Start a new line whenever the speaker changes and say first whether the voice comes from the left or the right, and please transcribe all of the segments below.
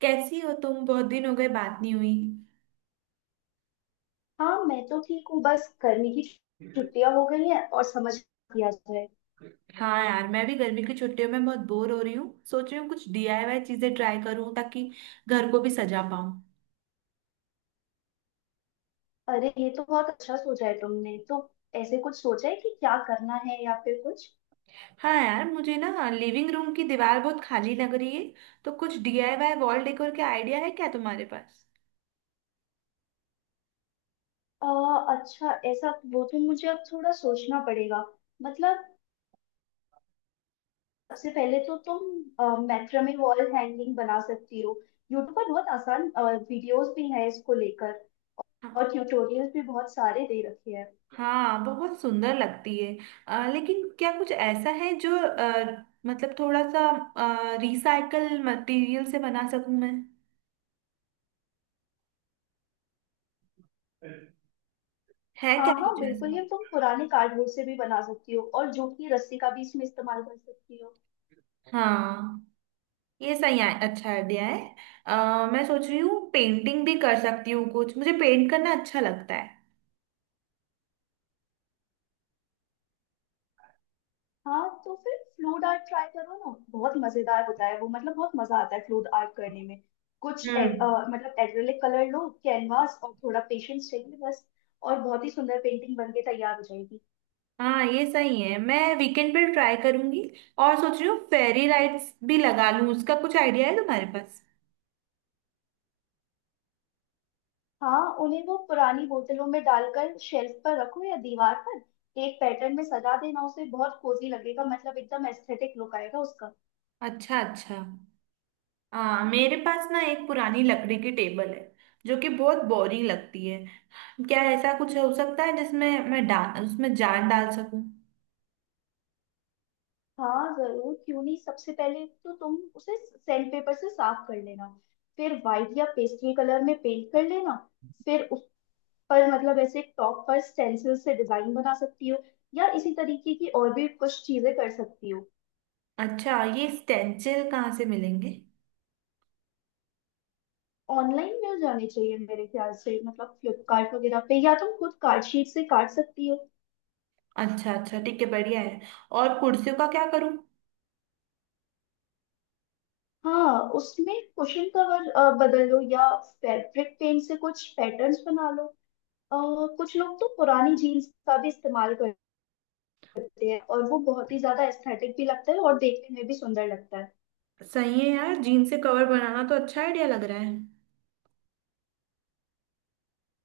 right: कैसी हो तुम? बहुत दिन हो गए, बात नहीं हुई।
left: हाँ, मैं तो ठीक हूँ। बस गर्मी की छुट्टियां हो गई हैं और समझ किया जाए।
right: हाँ यार, मैं भी गर्मी की छुट्टियों में बहुत बोर हो रही हूँ। सोच रही हूँ कुछ डीआईवाई चीजें ट्राई करूँ ताकि घर को भी सजा पाऊँ।
left: अरे, ये तो बहुत अच्छा सोचा है तुमने। तो ऐसे कुछ सोचा है कि क्या करना है या फिर कुछ?
right: हाँ यार, मुझे ना लिविंग रूम की दीवार बहुत खाली लग रही है, तो कुछ डीआईवाई वॉल डेकोर के आइडिया है क्या तुम्हारे पास?
left: आ, अच्छा ऐसा, वो तो मुझे अब थोड़ा सोचना पड़ेगा। मतलब, सबसे पहले तो तुम मैक्रमे वॉल हैंगिंग बना सकती हो। यूट्यूब पर बहुत आसान वीडियोस भी हैं इसको लेकर,
right: हाँ।
left: और ट्यूटोरियल्स भी बहुत सारे दे रखे हैं।
right: हाँ, बहुत सुंदर लगती है। लेकिन क्या कुछ ऐसा है जो मतलब थोड़ा सा रिसाइकल मटेरियल से बना सकूं मैं? है क्या
left: हाँ
right: कुछ
left: हाँ, बिल्कुल।
right: ऐसा?
left: ये तुम पुराने कार्डबोर्ड से भी बना सकती हो और जूट की रस्सी का भी इसमें इस्तेमाल कर सकती हो।
right: हाँ, ये सही है। अच्छा आइडिया है। मैं सोच रही हूँ पेंटिंग भी कर सकती हूँ। कुछ मुझे पेंट करना अच्छा लगता है।
left: हाँ, तो फिर फ्लूड आर्ट ट्राई करो ना, बहुत मजेदार होता है वो। मतलब बहुत मजा आता है फ्लूड आर्ट करने में। कुछ
right: हम्म।
left: मतलब एक्रेलिक कलर लो, कैनवास, और थोड़ा पेशेंस चाहिए बस। और बहुत ही सुंदर पेंटिंग बन के तैयार हो जाएगी।
right: हाँ ये सही है, मैं वीकेंड पे ट्राई करूंगी। और सोच रही हूँ फेरी लाइट्स भी लगा लूँ, उसका कुछ आइडिया है तुम्हारे पास?
left: हाँ, उन्हें वो पुरानी बोतलों में डालकर शेल्फ पर रखो, या दीवार पर एक पैटर्न में सजा देना। उसे बहुत कोजी लगेगा, मतलब एकदम एस्थेटिक लुक आएगा उसका।
right: अच्छा, अच्छा। हाँ, मेरे पास ना एक पुरानी लकड़ी की टेबल है जो कि बहुत बोरिंग लगती है। क्या ऐसा कुछ हो सकता है जिसमें मैं डाल उसमें जान डाल सकूं?
left: हाँ जरूर, क्यों नहीं। सबसे पहले तो तुम उसे सैंड पेपर से साफ कर लेना। फिर व्हाइट या पेस्टल कलर में पेंट कर लेना। फिर उस पर, मतलब ऐसे टॉप पर स्टेंसिल से डिजाइन बना सकती हो, या इसी तरीके की और भी कुछ चीजें कर सकती हो।
right: अच्छा, ये स्टेंसिल कहाँ से मिलेंगे?
left: ऑनलाइन मिल जाने चाहिए मेरे ख्याल से। मतलब फ्लिपकार्ट वगैरह पे, या तुम खुद कार्ड शीट से काट सकती हो।
right: अच्छा अच्छा, ठीक है, बढ़िया है। और कुर्सियों का क्या करूं?
left: हाँ, उसमें कुशन कवर बदल लो, या फैब्रिक पेंट से कुछ पैटर्न्स बना लो। अ, कुछ लोग तो पुरानी जीन्स का भी इस्तेमाल कर करते हैं, और वो बहुत ही ज्यादा एस्थेटिक भी लगता है और देखने में भी सुंदर लगता है।
right: सही है यार, जीन से कवर बनाना तो अच्छा आइडिया लग रहा है।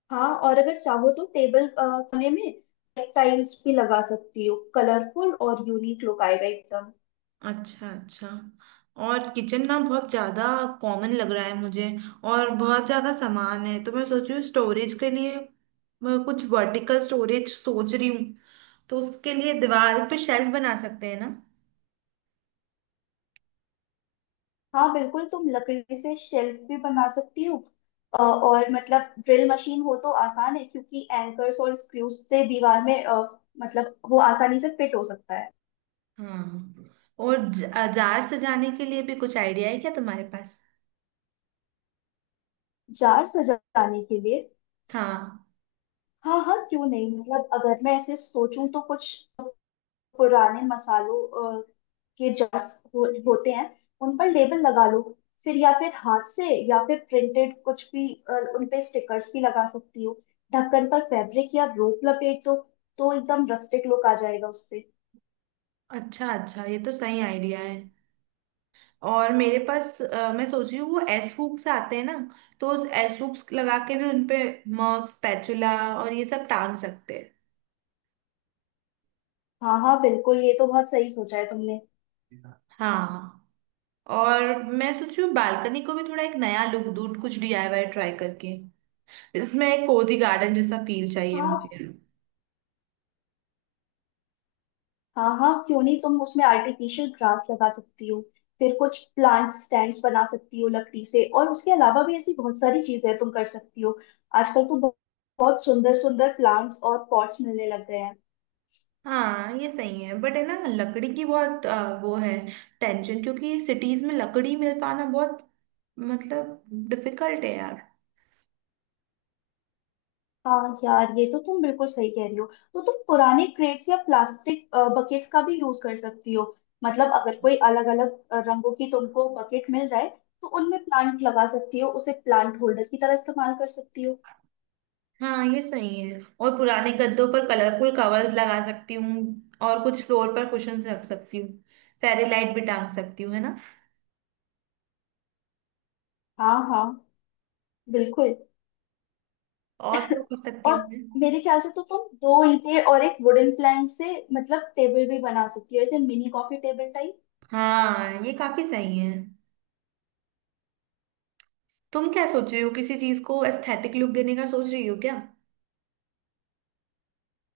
left: हाँ, और अगर चाहो तो टेबल कोने में टाइल्स भी लगा सकती हो। कलरफुल और यूनिक लुक आएगा एकदम।
right: अच्छा, अच्छा। और किचन ना बहुत ज्यादा कॉमन लग रहा है मुझे, और बहुत ज्यादा सामान है। तो मैं सोच रही हूँ स्टोरेज के लिए मैं कुछ वर्टिकल स्टोरेज सोच रही हूँ, तो उसके लिए दीवार पे शेल्फ बना सकते हैं ना?
left: हाँ बिल्कुल, तुम लकड़ी से शेल्फ भी बना सकती हो। और मतलब ड्रिल मशीन हो तो आसान है, क्योंकि एंकर्स और स्क्रूज से दीवार में मतलब वो आसानी से फिट हो सकता है।
right: हाँ। और जार सजाने के लिए भी कुछ आइडिया है क्या तुम्हारे पास?
left: जार सजाने के लिए?
right: हाँ।
left: हाँ हाँ, क्यों नहीं। मतलब अगर मैं ऐसे सोचूं तो कुछ पुराने मसालों अ, के जर्स होते हैं। उन पर लेबल लगा लो, फिर या फिर हाथ से या फिर प्रिंटेड कुछ भी उन पे स्टिकर्स भी लगा सकती हो। ढक्कन पर फैब्रिक या रोप लपेट दो, तो एकदम रस्टिक लुक आ जाएगा उससे।
right: अच्छा अच्छा, ये तो सही आइडिया है। और मेरे पास मैं सोच रही हूँ वो एस हुक्स आते हैं ना, तो उस एस हुक्स लगा के भी उनपे मग, स्पैचुला और ये सब टांग सकते
left: हाँ हाँ बिल्कुल, ये तो बहुत सही सोचा है तुमने।
right: हैं। हाँ। और मैं सोच रही हूँ बालकनी को भी थोड़ा एक नया लुक दूँ कुछ डीआईवाई ट्राई करके। इसमें एक कोजी गार्डन जैसा फील चाहिए
left: हाँ।
right: मुझे।
left: हाँ हाँ, क्यों नहीं। तुम उसमें आर्टिफिशियल ग्रास लगा सकती हो, फिर कुछ प्लांट स्टैंड्स बना सकती हो लकड़ी से, और उसके अलावा भी ऐसी बहुत सारी चीजें तुम कर सकती हो। आजकल तो बहुत बहुत सुंदर सुंदर प्लांट्स और पॉट्स मिलने लग गए हैं।
right: हाँ ये सही है, बट है ना लकड़ी की बहुत वो है टेंशन, क्योंकि सिटीज में लकड़ी मिल पाना बहुत मतलब डिफिकल्ट है यार।
left: हाँ यार, ये तो तुम बिल्कुल सही कह रही हो। तो तुम पुराने क्रेट्स या प्लास्टिक बकेट्स का भी यूज कर सकती हो। मतलब अगर कोई अलग अलग रंगों की तुमको बकेट मिल जाए, तो उनमें प्लांट लगा सकती हो, उसे प्लांट होल्डर की तरह इस्तेमाल कर सकती हो।
right: हाँ ये सही है। और पुराने गद्दों पर कलरफुल कवर्स लगा सकती हूँ और कुछ फ्लोर पर कुशंस रख सकती हूँ, फेरी लाइट भी टांग सकती हूँ, है ना?
left: हाँ हाँ बिल्कुल।
right: और क्या कर सकती
left: और
right: हूँ मैं?
left: मेरे ख्याल से तो तुम दो ईंटें और एक वुडन प्लैंक से, मतलब टेबल भी बना सकती हो, ऐसे मिनी कॉफी टेबल टाइप।
right: हाँ ये काफी सही है। तुम क्या सोच रही हो? किसी चीज को एस्थेटिक लुक देने का सोच रही हो क्या?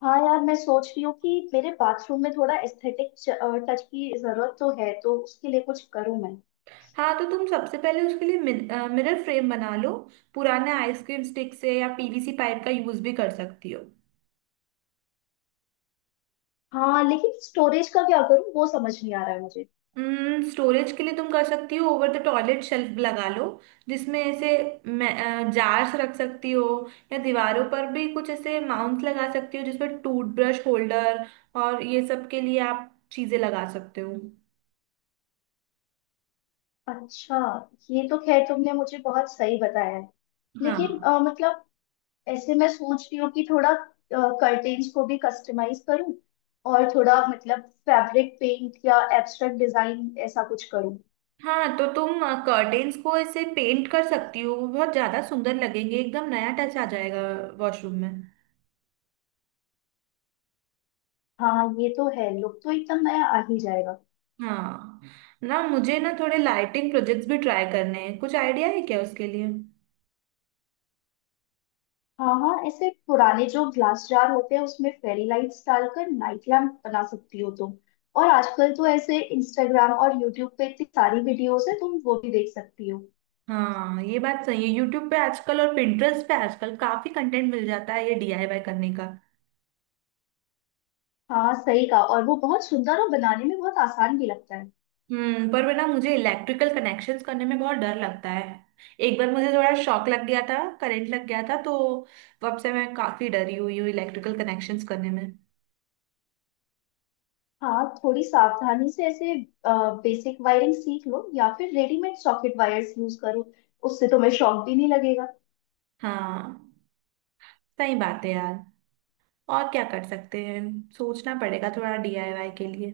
left: हाँ यार, मैं सोच रही हूँ कि मेरे बाथरूम में थोड़ा एस्थेटिक टच की जरूरत तो है, तो उसके लिए कुछ करूँ मैं।
right: हाँ तो तुम सबसे पहले उसके लिए मिरर फ्रेम बना लो पुराने आइसक्रीम स्टिक से, या पीवीसी पाइप का यूज भी कर सकती हो।
left: हाँ, लेकिन स्टोरेज का क्या करूँ, वो समझ नहीं आ रहा है मुझे।
right: स्टोरेज के लिए तुम कर सकती हो, ओवर द टॉयलेट शेल्फ लगा लो जिसमें ऐसे जार्स रख सकती हो। या दीवारों पर भी कुछ ऐसे माउंट लगा सकती हो जिसमें टूथब्रश होल्डर और ये सब के लिए आप चीजें लगा सकते हो।
left: अच्छा, ये तो खैर तुमने मुझे बहुत सही बताया है।
right: हाँ।
left: लेकिन मतलब ऐसे मैं सोच रही हूँ कि थोड़ा कर्टेन्स को भी कस्टमाइज करूँ, और थोड़ा मतलब फैब्रिक पेंट या एब्स्ट्रैक्ट डिजाइन ऐसा कुछ करूँ।
right: हाँ तो तुम कर्टेन्स को ऐसे पेंट कर सकती हो, वो बहुत ज्यादा सुंदर लगेंगे, एकदम नया टच आ जाएगा वॉशरूम में।
left: हाँ, ये तो है, लुक तो एकदम नया आ ही जाएगा।
right: हाँ। ना मुझे ना थोड़े लाइटिंग प्रोजेक्ट्स भी ट्राई करने हैं, कुछ आइडिया है क्या उसके लिए?
left: हाँ हाँ, ऐसे पुराने जो ग्लास जार होते हैं, उसमें फेरी लाइट्स डालकर नाइट लैम्प बना सकती हो तुम। और आजकल तो ऐसे इंस्टाग्राम और यूट्यूब पे इतनी सारी वीडियोस है, तुम वो भी देख सकती हो।
right: हाँ ये बात सही है, यूट्यूब पे आजकल और Pinterest पे आजकल काफी कंटेंट मिल जाता है ये डीआईवाई करने का।
left: हाँ सही कहा, और वो बहुत सुंदर और बनाने में बहुत आसान भी लगता है।
right: हम्म। पर ना मुझे इलेक्ट्रिकल कनेक्शंस करने में बहुत डर लगता है। एक बार मुझे थोड़ा शॉक लग गया था, करंट लग गया था, तो तब से मैं काफी डरी हुई हूँ इलेक्ट्रिकल कनेक्शंस करने में।
left: हाँ, थोड़ी सावधानी से ऐसे बेसिक वायरिंग सीख लो, या फिर रेडीमेड सॉकेट वायर्स यूज करो। उससे तुम्हें शॉक भी नहीं लगेगा।
right: हाँ सही बात है यार। और क्या कर सकते हैं, सोचना पड़ेगा थोड़ा डीआईवाई के लिए।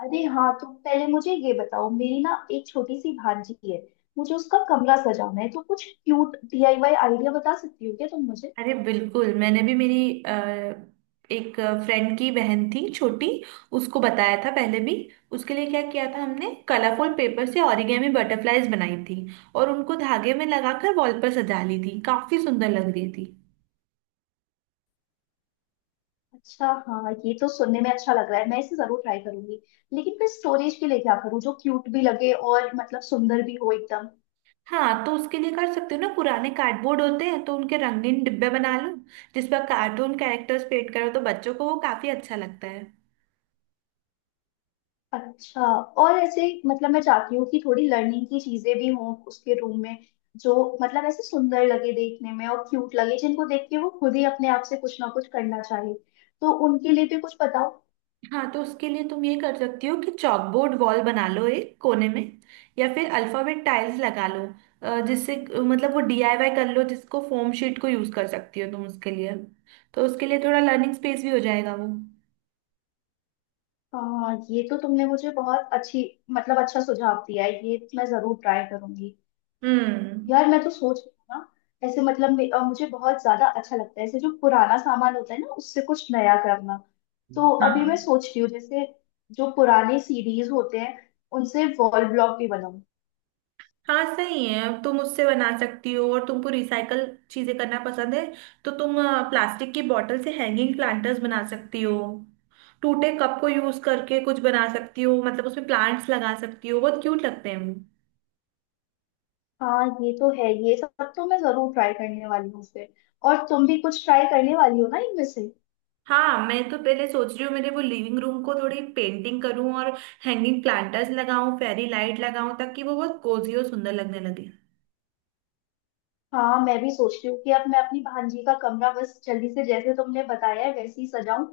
left: अरे हाँ, तो पहले मुझे ये बताओ, मेरी ना एक छोटी सी भांजी है, मुझे उसका कमरा सजाना है, तो कुछ क्यूट डीआईवाई आइडिया बता सकती हो क्या तुम मुझे?
right: अरे बिल्कुल, मैंने भी मेरी अ, एक फ्रेंड की बहन थी छोटी, उसको बताया था पहले भी। उसके लिए क्या किया था हमने? कलरफुल पेपर से ओरिगेमी बटरफ्लाईज बनाई थी और उनको धागे में लगाकर वॉल पर सजा ली थी, काफी सुंदर लग रही थी।
left: अच्छा हाँ, ये तो सुनने में अच्छा लग रहा है, मैं इसे जरूर ट्राई करूंगी। लेकिन फिर स्टोरेज के लिए क्या करूँ, जो क्यूट भी लगे और मतलब सुंदर भी हो एकदम।
right: हाँ तो उसके लिए कर सकते हो ना, पुराने कार्डबोर्ड होते हैं तो उनके रंगीन डिब्बे बना लो जिस पर कार्टून कैरेक्टर्स पेंट करो, तो बच्चों को वो काफी अच्छा लगता है।
left: अच्छा। और ऐसे मतलब मैं चाहती हूँ कि थोड़ी लर्निंग की चीजें भी हों उसके रूम में, जो मतलब ऐसे सुंदर लगे देखने में और क्यूट लगे, जिनको देख के वो खुद ही अपने आप से कुछ ना कुछ करना चाहे। तो उनके लिए भी कुछ बताओ।
right: हाँ तो उसके लिए तुम ये कर सकती हो कि चॉकबोर्ड वॉल बना लो एक कोने में, या फिर अल्फाबेट टाइल्स लगा लो। जिससे मतलब वो डीआईवाई कर लो, जिसको फोम शीट को यूज कर सकती हो तुम उसके लिए। तो उसके लिए थोड़ा लर्निंग स्पेस भी हो जाएगा वो।
left: ये तो तुमने मुझे बहुत अच्छी, मतलब अच्छा सुझाव दिया है। ये मैं जरूर ट्राई करूंगी।
right: हम्म।
left: यार मैं तो सोच रही हूँ ना, ऐसे मतलब मुझे बहुत ज्यादा अच्छा लगता है ऐसे जो पुराना सामान होता है ना, उससे कुछ नया करना। तो अभी मैं
right: हाँ
left: सोच रही हूँ, जैसे जो पुराने सीडीज होते हैं, उनसे वॉल ब्लॉक भी बनाऊं।
right: हाँ सही है, अब तुम उससे बना सकती हो। और तुमको रिसाइकल चीजें करना पसंद है, तो तुम प्लास्टिक की बॉटल से हैंगिंग प्लांटर्स बना सकती हो। टूटे कप को यूज करके कुछ बना सकती हो, मतलब उसमें प्लांट्स लगा सकती हो, बहुत क्यूट लगते हैं वो।
left: हाँ ये तो है, ये सब तो मैं जरूर ट्राई करने वाली हूँ फिर। और तुम भी कुछ ट्राई करने वाली हो ना इनमें से?
right: हाँ मैं तो पहले सोच रही हूँ मेरे वो लिविंग रूम को थोड़ी पेंटिंग करूँ और हैंगिंग प्लांटर्स लगाऊं, फेरी लाइट लगाऊं, ताकि वो बहुत कोजी और सुंदर लगने लगे।
left: हाँ, मैं भी सोच रही हूँ कि अब मैं अपनी भांजी का कमरा बस जल्दी से, जैसे तुमने बताया है वैसे ही सजाऊं,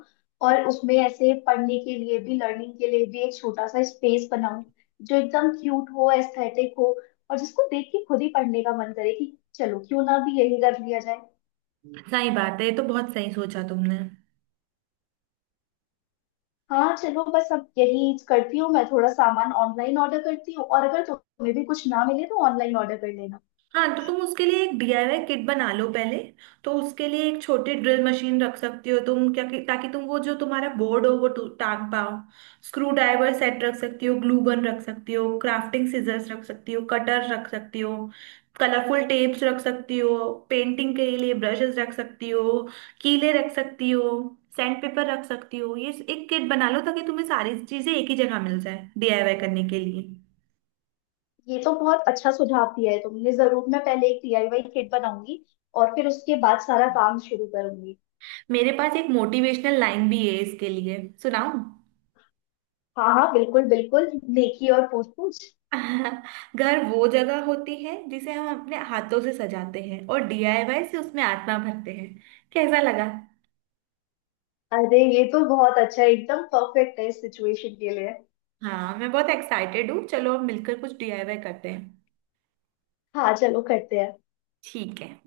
left: और उसमें ऐसे पढ़ने के लिए भी, लर्निंग के लिए भी एक छोटा सा स्पेस बनाऊं, जो एकदम क्यूट हो, एस्थेटिक हो, और जिसको देख के खुद ही पढ़ने का मन करे कि चलो क्यों ना भी यही कर लिया जाए।
right: सही बात है, ये तो बहुत सही सोचा तुमने।
left: हाँ चलो, बस अब यही करती हूँ मैं। थोड़ा सामान ऑनलाइन ऑर्डर करती हूँ, और अगर तुम्हें भी कुछ ना मिले तो ऑनलाइन ऑर्डर कर लेना।
right: हाँ तो तुम उसके लिए एक डीआईवाई किट बना लो पहले। तो उसके लिए एक छोटी ड्रिल मशीन रख सकती हो तुम, ताकि तुम वो जो तुम्हारा बोर्ड हो वो टांग पाओ। स्क्रू ड्राइवर सेट रख सकती हो, ग्लू गन रख सकती हो, क्राफ्टिंग सीजर्स रख सकती हो, कटर रख सकती हो, कलरफुल टेप्स रख सकती हो, पेंटिंग के लिए ब्रशेस रख सकती हो, कीले रख सकती हो, सैंड पेपर रख सकती हो। ये एक किट बना लो ताकि तुम्हें सारी चीजें एक ही जगह मिल जाए डीआईवाई करने के लिए।
left: ये तो बहुत अच्छा सुझाव दिया है तुमने। जरूर मैं पहले एक डीआईवाई किट बनाऊंगी, और फिर उसके बाद सारा काम शुरू करूंगी।
right: मेरे पास एक मोटिवेशनल लाइन भी है इसके लिए, सुनाऊं?
left: हाँ हाँ, बिल्कुल बिल्कुल। नेकी और पूछ पूछ।
right: घर वो जगह होती है जिसे हम अपने हाथों से सजाते हैं और डीआईवाई से उसमें आत्मा भरते हैं। कैसा लगा?
left: अरे, ये तो बहुत अच्छा है, एकदम परफेक्ट है इस सिचुएशन के लिए।
right: हाँ मैं बहुत एक्साइटेड हूँ, चलो अब मिलकर कुछ डीआईवाई करते हैं।
left: हाँ चलो, करते हैं।
right: ठीक है।